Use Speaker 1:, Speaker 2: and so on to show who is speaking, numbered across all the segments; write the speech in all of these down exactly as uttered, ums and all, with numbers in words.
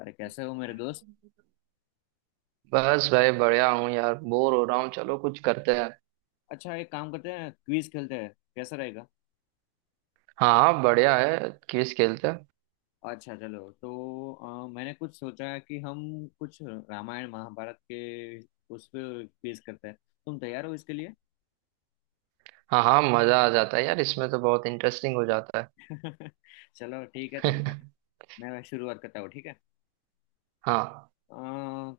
Speaker 1: अरे कैसे हो मेरे दोस्त।
Speaker 2: बस भाई बढ़िया हूँ यार। बोर हो रहा हूँ, चलो कुछ करते हैं।
Speaker 1: अच्छा, एक काम करते हैं, क्विज खेलते हैं, कैसा रहेगा?
Speaker 2: हाँ हाँ, बढ़िया है, क्विज खेलते हैं।
Speaker 1: अच्छा चलो तो अ, मैंने कुछ सोचा है कि हम कुछ रामायण महाभारत के उस पे क्विज करते हैं। तुम तैयार हो इसके लिए?
Speaker 2: हाँ हाँ, मजा आ जाता है यार इसमें तो, बहुत इंटरेस्टिंग हो जाता
Speaker 1: चलो ठीक है तो
Speaker 2: है।
Speaker 1: मैं मैं शुरुआत करता हूँ, ठीक है?
Speaker 2: हाँ।
Speaker 1: अ,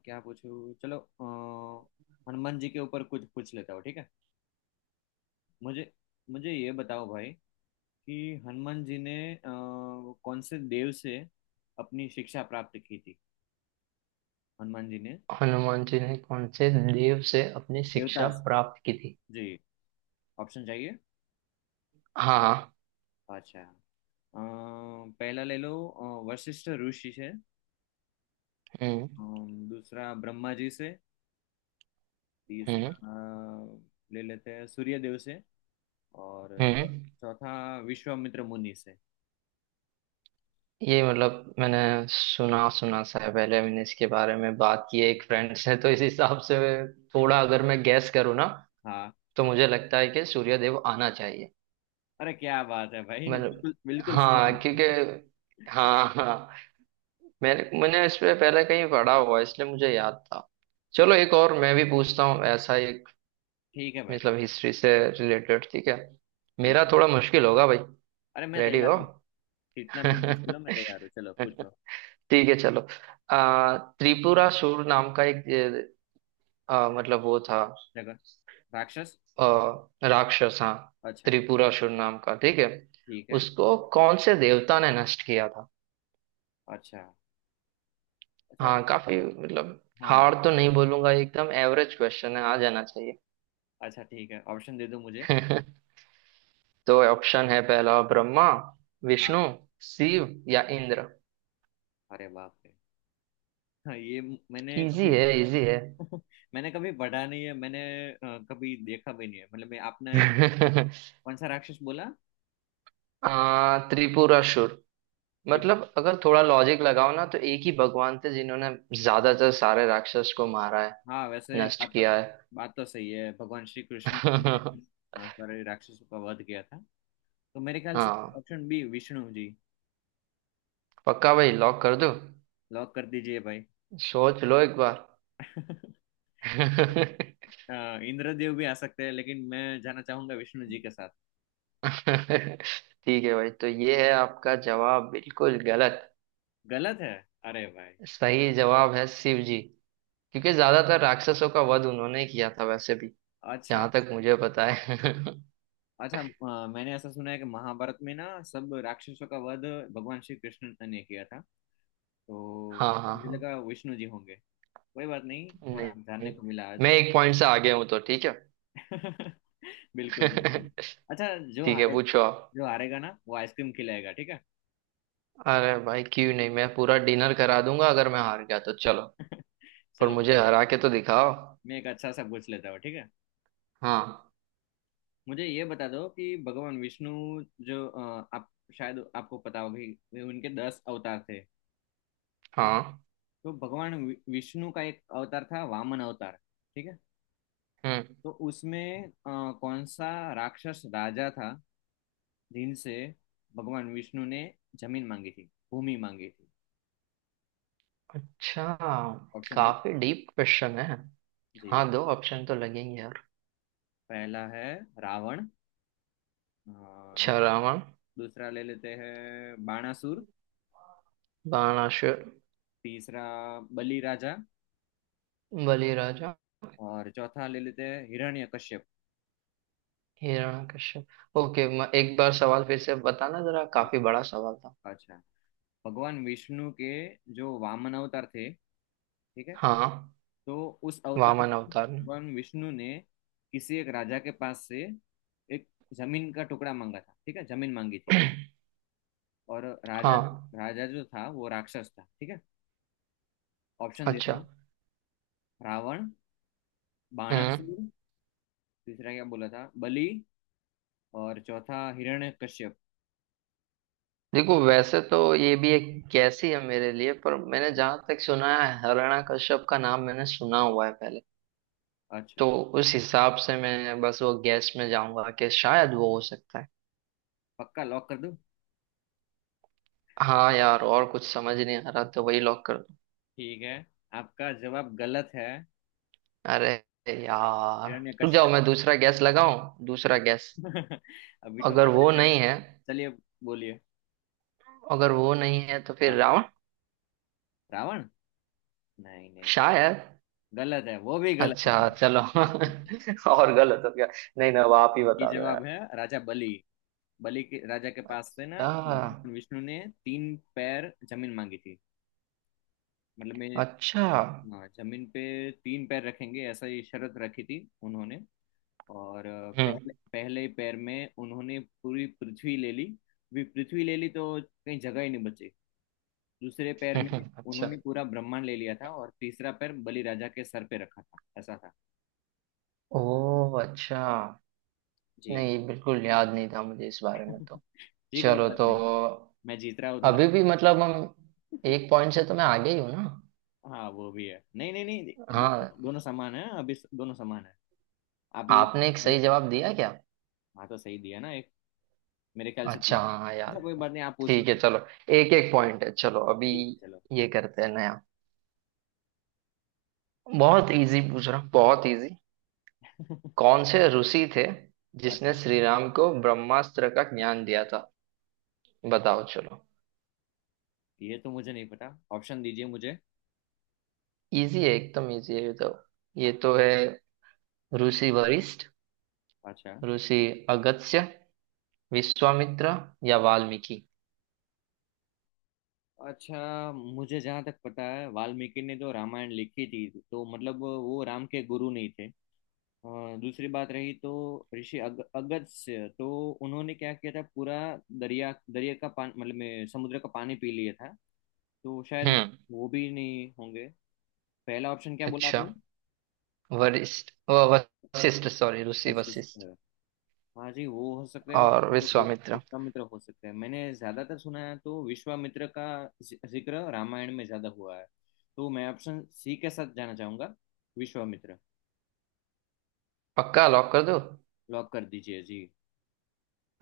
Speaker 1: क्या पूछूं, चलो अ, हनुमान जी के ऊपर कुछ पूछ लेता हूँ, ठीक है। मुझे मुझे ये बताओ भाई कि हनुमान जी ने अ, कौन से देव से अपनी शिक्षा प्राप्त की थी। हनुमान जी ने,
Speaker 2: हनुमान जी ने कौन से देव से अपनी शिक्षा
Speaker 1: देवदास
Speaker 2: प्राप्त की थी?
Speaker 1: जी। ऑप्शन चाहिए?
Speaker 2: हाँ हाँ।
Speaker 1: अच्छा, अम, पहला ले लो अ, वशिष्ठ ऋषि से।
Speaker 2: हम्म।
Speaker 1: अम, दूसरा, ब्रह्मा जी से।
Speaker 2: हम्म।
Speaker 1: तीसरा अ, ले लेते हैं सूर्यदेव से। और
Speaker 2: हम्म।
Speaker 1: चौथा, विश्वामित्र मुनि से।
Speaker 2: ये मतलब मैंने सुना सुना सा है, पहले मैंने इसके बारे में बात की है एक फ्रेंड से, तो इस हिसाब से थोड़ा अगर मैं गैस करूँ ना,
Speaker 1: हाँ,
Speaker 2: तो मुझे लगता है कि सूर्यदेव आना चाहिए।
Speaker 1: अरे क्या बात है भाई,
Speaker 2: मतलब
Speaker 1: बिल्कुल बिल्कुल सही
Speaker 2: हाँ, क्योंकि
Speaker 1: है।
Speaker 2: हाँ हाँ, मैंने मैंने इस पे पहले कहीं पढ़ा हुआ है, इसलिए मुझे याद था। चलो एक और मैं भी पूछता हूँ ऐसा एक,
Speaker 1: ठीक है भाई।
Speaker 2: मतलब हिस्ट्री से रिलेटेड, ठीक है।
Speaker 1: ठीक
Speaker 2: मेरा
Speaker 1: है,
Speaker 2: थोड़ा मुश्किल होगा भाई।
Speaker 1: अरे मैं
Speaker 2: रेडी
Speaker 1: तैयार
Speaker 2: हो?
Speaker 1: हूँ। जितना भी मुश्किल हो, मैं तैयार हूँ, चलो पूछो।
Speaker 2: ठीक है चलो। आ, त्रिपुरा सुर नाम का एक आ, मतलब वो था,
Speaker 1: देखो, राक्षस।
Speaker 2: आ, राक्षस हाँ।
Speaker 1: अच्छा,
Speaker 2: त्रिपुरा सुर नाम का, ठीक है।
Speaker 1: ठीक है।
Speaker 2: उसको कौन से देवता ने नष्ट किया था?
Speaker 1: अच्छा अच्छा।
Speaker 2: हाँ, काफी मतलब
Speaker 1: हाँ,
Speaker 2: हार्ड तो नहीं बोलूंगा, एकदम एवरेज क्वेश्चन है, आ जाना चाहिए।
Speaker 1: अच्छा ठीक है, ऑप्शन दे दो मुझे।
Speaker 2: तो ऑप्शन है, पहला ब्रह्मा, विष्णु,
Speaker 1: हाँ,
Speaker 2: शिव, या इंद्र।
Speaker 1: अरे बाप रे। हाँ, ये म- मैंने
Speaker 2: इजी
Speaker 1: कभी
Speaker 2: है इजी है
Speaker 1: मैंने कभी पढ़ा नहीं है, मैंने अ, कभी देखा भी नहीं है, मतलब मैं आपने। कौन सा राक्षस बोला?
Speaker 2: आ, त्रिपुरासुर
Speaker 1: त्रिप-।
Speaker 2: मतलब अगर थोड़ा लॉजिक लगाओ ना, तो एक ही भगवान थे जिन्होंने ज्यादातर सारे राक्षस को मारा है,
Speaker 1: हाँ वैसे
Speaker 2: नष्ट
Speaker 1: बात तो
Speaker 2: किया है।
Speaker 1: बात तो सही है, भगवान श्री कृष्ण ने अ, सारे राक्षसों का वध किया था। तो मेरे ख्याल से
Speaker 2: हाँ।
Speaker 1: Option B, Vishnu ji.
Speaker 2: पक्का भाई, लॉक कर दो।
Speaker 1: लॉक कर दीजिए भाई।
Speaker 2: सोच लो एक बार।
Speaker 1: अ, इंद्रदेव भी आ सकते हैं, लेकिन मैं जाना चाहूंगा विष्णु जी के साथ।
Speaker 2: ठीक है भाई, तो ये है आपका जवाब, बिल्कुल गलत।
Speaker 1: गलत है? अरे भाई।
Speaker 2: सही जवाब है शिव जी, क्योंकि ज्यादातर राक्षसों का वध उन्होंने ही किया था वैसे भी,
Speaker 1: अच्छा
Speaker 2: जहां तक
Speaker 1: अच्छा।
Speaker 2: मुझे पता है।
Speaker 1: अच्छा, अ, मैंने ऐसा सुना है कि महाभारत में ना, सब राक्षसों का वध भगवान श्री कृष्ण ने किया था, तो
Speaker 2: हाँ हाँ
Speaker 1: मुझे
Speaker 2: हाँ।
Speaker 1: लगा विष्णु जी होंगे। कोई बात नहीं,
Speaker 2: नहीं।
Speaker 1: थोड़ा जानने
Speaker 2: नहीं।
Speaker 1: को मिला आज।
Speaker 2: मैं एक पॉइंट से आगे हूँ तो ठीक है।
Speaker 1: बिल्कुल बिल्कुल। अच्छा, जो
Speaker 2: ठीक है,
Speaker 1: हारे
Speaker 2: पूछो आप।
Speaker 1: जो हारेगा ना, वो आइसक्रीम खिलाएगा, ठीक है?
Speaker 2: अरे भाई क्यों नहीं, मैं पूरा डिनर करा दूंगा अगर मैं हार गया तो, चलो। पर
Speaker 1: चलो
Speaker 2: मुझे
Speaker 1: चलो,
Speaker 2: हरा के तो दिखाओ।
Speaker 1: मैं एक अच्छा सा पूछ लेता हूँ, ठीक है।
Speaker 2: हाँ।
Speaker 1: मुझे ये बता दो कि भगवान विष्णु, जो अ, आप शायद आपको पता होगी, वे- उनके दस अवतार थे।
Speaker 2: हाँ।
Speaker 1: तो भगवान वि- विष्णु का एक अवतार था, वामन अवतार, ठीक है?
Speaker 2: हम्म।
Speaker 1: तो उसमें अ, कौन सा राक्षस राजा था जिनसे भगवान विष्णु ने जमीन मांगी थी, भूमि मांगी थी?
Speaker 2: अच्छा,
Speaker 1: ऑप्शन दो
Speaker 2: काफी डीप क्वेश्चन है।
Speaker 1: जी।
Speaker 2: हाँ, दो ऑप्शन तो लगेंगे यार।
Speaker 1: पहला है रावण। अ, दू,
Speaker 2: अच्छा रावण।
Speaker 1: दूसरा ले लेते हैं बाणासुर।
Speaker 2: बाणासुर।
Speaker 1: तीसरा, बलि राजा।
Speaker 2: बलि राजा।
Speaker 1: और चौथा ले लेते हैं हिरण्यकश्यप
Speaker 2: हिरण्यकश्यप। ओके। म- एक बार सवाल फिर से बताना जरा,
Speaker 1: जी।
Speaker 2: काफी बड़ा सवाल था।
Speaker 1: अच्छा, भगवान विष्णु के जो वामन अवतार थे, ठीक है?
Speaker 2: हाँ।
Speaker 1: तो उस अवतार
Speaker 2: वामन
Speaker 1: में
Speaker 2: अवतार ने।
Speaker 1: भगवान विष्णु ने किसी एक राजा के पास से एक जमीन का टुकड़ा मांगा था, ठीक है, जमीन मांगी थी। और राजा
Speaker 2: हाँ।
Speaker 1: राजा जो था वो राक्षस था, ठीक है? ऑप्शन दे रहा
Speaker 2: अच्छा।
Speaker 1: हूँ। रावण, बाणासुर,
Speaker 2: हम्म।
Speaker 1: तीसरा क्या बोला था, बलि, और चौथा हिरण्यकश्यप।
Speaker 2: देखो वैसे तो ये भी एक कैसी है मेरे लिए, पर मैंने जहां तक सुना है, हिरण्यकश्यप का नाम मैंने सुना हुआ है पहले, तो
Speaker 1: अच्छा,
Speaker 2: उस हिसाब से मैं बस वो गैस में जाऊंगा कि शायद वो हो सकता है।
Speaker 1: पक्का लॉक कर दूं?
Speaker 2: हाँ यार, और कुछ समझ नहीं आ रहा, तो वही लॉक कर।
Speaker 1: ठीक है, आपका जवाब गलत है,
Speaker 2: अरे यार। रुक जाओ,
Speaker 1: हिरण्यकश्यप।
Speaker 2: मैं दूसरा गैस लगाऊं, दूसरा गैस।
Speaker 1: अभी तो आ
Speaker 2: अगर वो
Speaker 1: जाएगा।
Speaker 2: नहीं है,
Speaker 1: चलिए, बोलिए।
Speaker 2: अगर वो नहीं है तो फिर
Speaker 1: हाँ,
Speaker 2: रावण
Speaker 1: रावण? नहीं नहीं,
Speaker 2: शायद।
Speaker 1: गलत है, वो भी गलत है
Speaker 2: अच्छा
Speaker 1: भाई।
Speaker 2: चलो, और गलत हो गया। नहीं ना, अब आप ही
Speaker 1: ये
Speaker 2: बता दो
Speaker 1: जवाब
Speaker 2: यार।
Speaker 1: है राजा बलि। बलि के राजा के पास से ना
Speaker 2: अच्छा।
Speaker 1: भगवान विष्णु ने तीन पैर जमीन मांगी थी। मतलब मैं,
Speaker 2: अच्छा।
Speaker 1: हाँ, जमीन पे तीन पैर रखेंगे, ऐसा ये शर्त रखी थी उन्होंने। और अ,
Speaker 2: हम्म।
Speaker 1: पहले पहले ही पैर में उन्होंने पूरी पृथ्वी ले ली, भी पृथ्वी ले ली, तो कहीं जगह ही नहीं बची। दूसरे पैर में
Speaker 2: अच्छा।
Speaker 1: उन्होंने पूरा ब्रह्मांड ले लिया था, और तीसरा पैर बलि राजा के सर पे रखा था, ऐसा था
Speaker 2: ओ अच्छा।
Speaker 1: जी।
Speaker 2: नहीं, बिल्कुल याद नहीं था मुझे इस बारे में, तो
Speaker 1: जी, कोई
Speaker 2: चलो
Speaker 1: बात
Speaker 2: तो।
Speaker 1: नहीं, मैं जीत रहा हूँ थोड़ा।
Speaker 2: अभी भी मतलब हम, एक पॉइंट से तो मैं आगे ही हूँ ना।
Speaker 1: हाँ वो भी है, नहीं नहीं नहीं,
Speaker 2: हाँ।
Speaker 1: दोनों दोनों समान है अभी, स- दोनों समान है। आप ये,
Speaker 2: आपने एक सही जवाब दिया क्या?
Speaker 1: हाँ, तो सही दिया ना एक। मेरे ख्याल से
Speaker 2: अच्छा
Speaker 1: दिया।
Speaker 2: हाँ यार।
Speaker 1: अच्छा, कोई बात नहीं, आप पूछ
Speaker 2: ठीक है
Speaker 1: लो।
Speaker 2: चलो। एक एक पॉइंट है चलो अभी।
Speaker 1: ठीक है, चलो।
Speaker 2: ये करते हैं नया। बहुत इजी पूछ रहा हूँ, बहुत इजी। कौन से ऋषि थे जिसने
Speaker 1: अच्छा,
Speaker 2: श्री राम को ब्रह्मास्त्र का ज्ञान दिया था? बताओ चलो।
Speaker 1: ये तो मुझे नहीं पता, ऑप्शन दीजिए मुझे।
Speaker 2: इजी है, एकदम इजी है ये तो। ये तो है ऋषि वशिष्ठ,
Speaker 1: अच्छा
Speaker 2: ऋषि अगस्त्य, विश्वामित्र, या वाल्मीकि।
Speaker 1: अच्छा, मुझे जहाँ तक पता है, वाल्मीकि ने जो रामायण लिखी थी, तो मतलब वो राम के गुरु नहीं थे। और दूसरी बात रही, तो ऋषि अग, अगस्त्य, तो उन्होंने क्या किया था, पूरा दरिया, दरिया का पानी, मतलब में समुद्र का पानी पी लिया था, तो शायद
Speaker 2: हम्म।
Speaker 1: वो भी नहीं होंगे। पहला ऑप्शन क्या बोला
Speaker 2: अच्छा।
Speaker 1: आपने,
Speaker 2: वरिष्ठ व- वशिष्ठ, सॉरी ऋषि
Speaker 1: वशिष्ठ?
Speaker 2: वशिष्ठ,
Speaker 1: हाँ जी, वो हो सकते हैं, और
Speaker 2: और
Speaker 1: तो वि-
Speaker 2: विश्वामित्र।
Speaker 1: विश्वामित्र हो सकते हैं, मैंने ज्यादातर सुना है तो विश्वामित्र का जि- जिक्र रामायण में ज्यादा हुआ है। तो मैं ऑप्शन सी के साथ जाना चाहूंगा, विश्वामित्र।
Speaker 2: पक्का लॉक कर दो।
Speaker 1: लॉक कर दीजिए जी।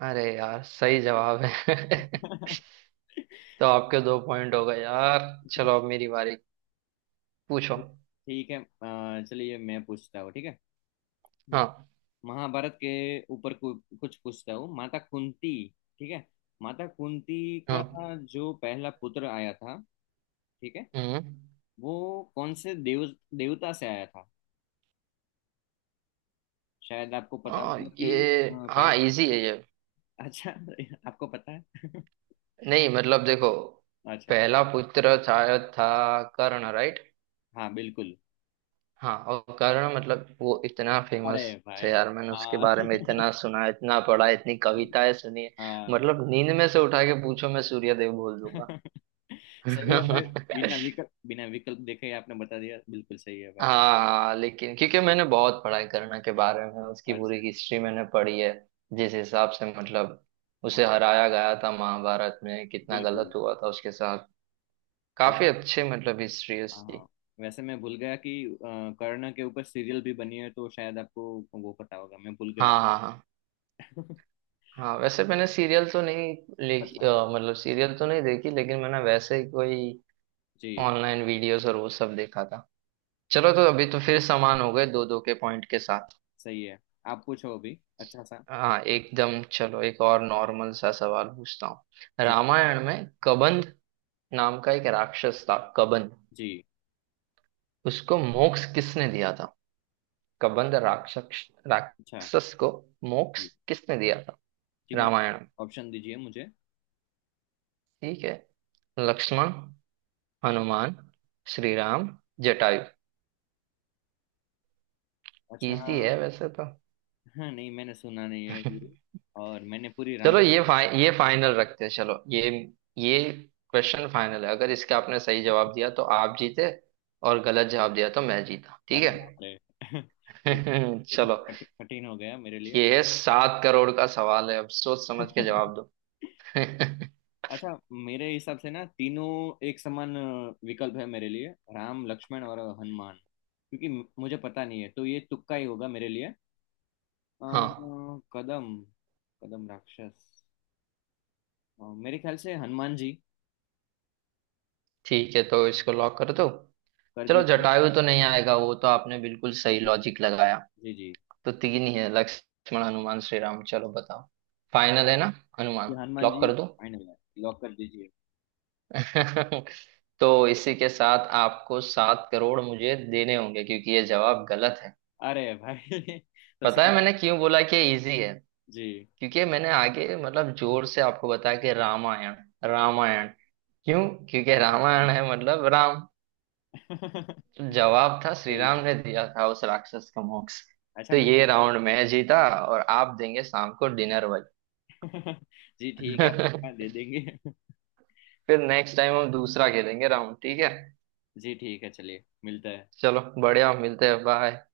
Speaker 2: अरे यार सही जवाब है। तो आपके दो पॉइंट हो गए यार। चलो अब मेरी बारी। पूछो।
Speaker 1: ठीक है, अ, चलिए मैं पूछता हूँ ठीक है। म-
Speaker 2: हाँ।
Speaker 1: महाभारत के ऊपर कु, कुछ पूछता हूँ, माता कुंती, ठीक है? माता कुंती का
Speaker 2: हाँ।
Speaker 1: जो पहला पुत्र आया था, ठीक है,
Speaker 2: हम्म।
Speaker 1: वो कौन से देव देवता से आया था? शायद आपको पता
Speaker 2: आ,
Speaker 1: होगा कि
Speaker 2: ये
Speaker 1: अ,
Speaker 2: हाँ,
Speaker 1: पहले,
Speaker 2: इजी है ये।
Speaker 1: अच्छा आपको पता है
Speaker 2: नहीं मतलब देखो,
Speaker 1: अच्छा,
Speaker 2: पहला पुत्र शायद था कर्ण, राइट?
Speaker 1: हाँ बिल्कुल,
Speaker 2: हाँ, और कर्ण मतलब वो इतना
Speaker 1: अरे
Speaker 2: फेमस है
Speaker 1: भाई।
Speaker 2: यार, मैंने उसके
Speaker 1: हाँ
Speaker 2: बारे में इतना सुना, इतना पढ़ा, इतनी कविताएं सुनी है।
Speaker 1: हाँ
Speaker 2: मतलब नींद में से उठा के पूछो, मैं सूर्यदेव बोल दूंगा।
Speaker 1: सही है भाई, बिना विकल्प, बिना विकल्प देखे ही आपने बता दिया, बिल्कुल सही है भाई।
Speaker 2: हाँ, लेकिन क्योंकि मैंने बहुत पढ़ाई करना के बारे में, उसकी पूरी
Speaker 1: अच्छा,
Speaker 2: हिस्ट्री मैंने पढ़ी है। जिस हिसाब से मतलब
Speaker 1: हाँ
Speaker 2: उसे
Speaker 1: हाँ,
Speaker 2: हराया गया था महाभारत में, कितना गलत
Speaker 1: बिल्कुल।
Speaker 2: हुआ था उसके साथ। काफी
Speaker 1: वैसे,
Speaker 2: अच्छे मतलब हिस्ट्री है
Speaker 1: हाँ
Speaker 2: उसकी।
Speaker 1: हाँ, वैसे मैं भूल गया कि अ, कर्ण के ऊपर सीरियल भी बनी है, तो शायद आपको वो पता होगा, मैं भूल गया
Speaker 2: हाँ हाँ हाँ।
Speaker 1: था।
Speaker 2: हाँ वैसे मैंने सीरियल तो नहीं लेखी, अ,
Speaker 1: अच्छा
Speaker 2: मतलब सीरियल तो नहीं देखी, लेकिन मैंने वैसे ही कोई
Speaker 1: जी,
Speaker 2: ऑनलाइन वीडियोस और वो सब देखा था। चलो तो अभी तो फिर समान हो गए, दो दो के पॉइंट के साथ।
Speaker 1: सही है। आप पूछो अभी अच्छा सा।
Speaker 2: हाँ एकदम। चलो एक और नॉर्मल सा सवाल पूछता हूँ।
Speaker 1: जी
Speaker 2: रामायण में कबंध नाम का एक राक्षस था, कबंध,
Speaker 1: जी,
Speaker 2: उसको मोक्ष किसने दिया था? कबंध राक्षस
Speaker 1: अच्छा,
Speaker 2: राक्षस को मोक्ष
Speaker 1: जी
Speaker 2: किसने दिया था
Speaker 1: जी, मुझे
Speaker 2: रामायण में।
Speaker 1: ऑप्शन दीजिए मुझे।
Speaker 2: ठीक है, लक्ष्मण,
Speaker 1: जी।
Speaker 2: हनुमान, श्री राम, जटायु।
Speaker 1: अच्छा,
Speaker 2: इजी है वैसे तो।
Speaker 1: हाँ नहीं, मैंने सुना नहीं है ये, और मैंने पूरी रामायण,
Speaker 2: चलो ये फाइ, ये फाइनल रखते हैं, चलो ये ये क्वेश्चन फाइनल है। अगर इसका आपने सही जवाब दिया तो आप जीते, और गलत जवाब दिया तो मैं जीता, ठीक
Speaker 1: अरे बाप रे। ये
Speaker 2: है।
Speaker 1: तो थोड़ा
Speaker 2: चलो,
Speaker 1: कठिन कठिन हो गया मेरे
Speaker 2: ये है सात करोड़ का सवाल है, अब सोच समझ के
Speaker 1: लिए।
Speaker 2: जवाब दो।
Speaker 1: अच्छा, मेरे हिसाब से ना, तीनों एक समान अ, विकल्प है मेरे लिए, राम, लक्ष्मण और हनुमान, क्योंकि म- मुझे पता नहीं है, तो ये तुक्का ही होगा मेरे लिए। अ,
Speaker 2: हाँ
Speaker 1: कदम, कदम राक्षस, अ, मेरे ख्याल से हनुमान जी।
Speaker 2: ठीक है तो इसको लॉक कर दो।
Speaker 1: कर
Speaker 2: चलो
Speaker 1: दीजिए
Speaker 2: जटायु तो नहीं आएगा वो, तो आपने बिल्कुल सही लॉजिक लगाया।
Speaker 1: जी। जी,
Speaker 2: तो तीन ही है, लक्ष्मण, हनुमान, श्री राम, चलो बताओ। फाइनल है ना?
Speaker 1: ये
Speaker 2: हनुमान?
Speaker 1: हनुमान
Speaker 2: लॉक
Speaker 1: जी
Speaker 2: कर दो।
Speaker 1: फाइनल है, लॉक कर दीजिए।
Speaker 2: तो इसी के साथ आपको सात करोड़ मुझे देने होंगे, क्योंकि ये जवाब गलत है।
Speaker 1: अरे भाई तो
Speaker 2: पता है
Speaker 1: सही
Speaker 2: मैंने क्यों बोला कि इजी है?
Speaker 1: जी।
Speaker 2: क्योंकि मैंने आगे मतलब जोर से आपको बताया कि रामायण रामायण क्यों, क्योंकि
Speaker 1: हाँ,
Speaker 2: रामायण
Speaker 1: हाँ।
Speaker 2: है, मतलब राम।
Speaker 1: सही
Speaker 2: जवाब था श्री
Speaker 1: है।
Speaker 2: राम ने दिया था उस राक्षस का मोक्ष।
Speaker 1: अच्छा
Speaker 2: तो
Speaker 1: मैं,
Speaker 2: ये राउंड मैं जीता, और आप देंगे शाम को डिनर
Speaker 1: जी ठीक है, पक्का
Speaker 2: वाली।
Speaker 1: दे देंगे।
Speaker 2: फिर नेक्स्ट टाइम हम दूसरा खेलेंगे राउंड, ठीक है।
Speaker 1: जी ठीक है, चलिए, मिलता है।
Speaker 2: चलो बढ़िया, मिलते हैं, बाय।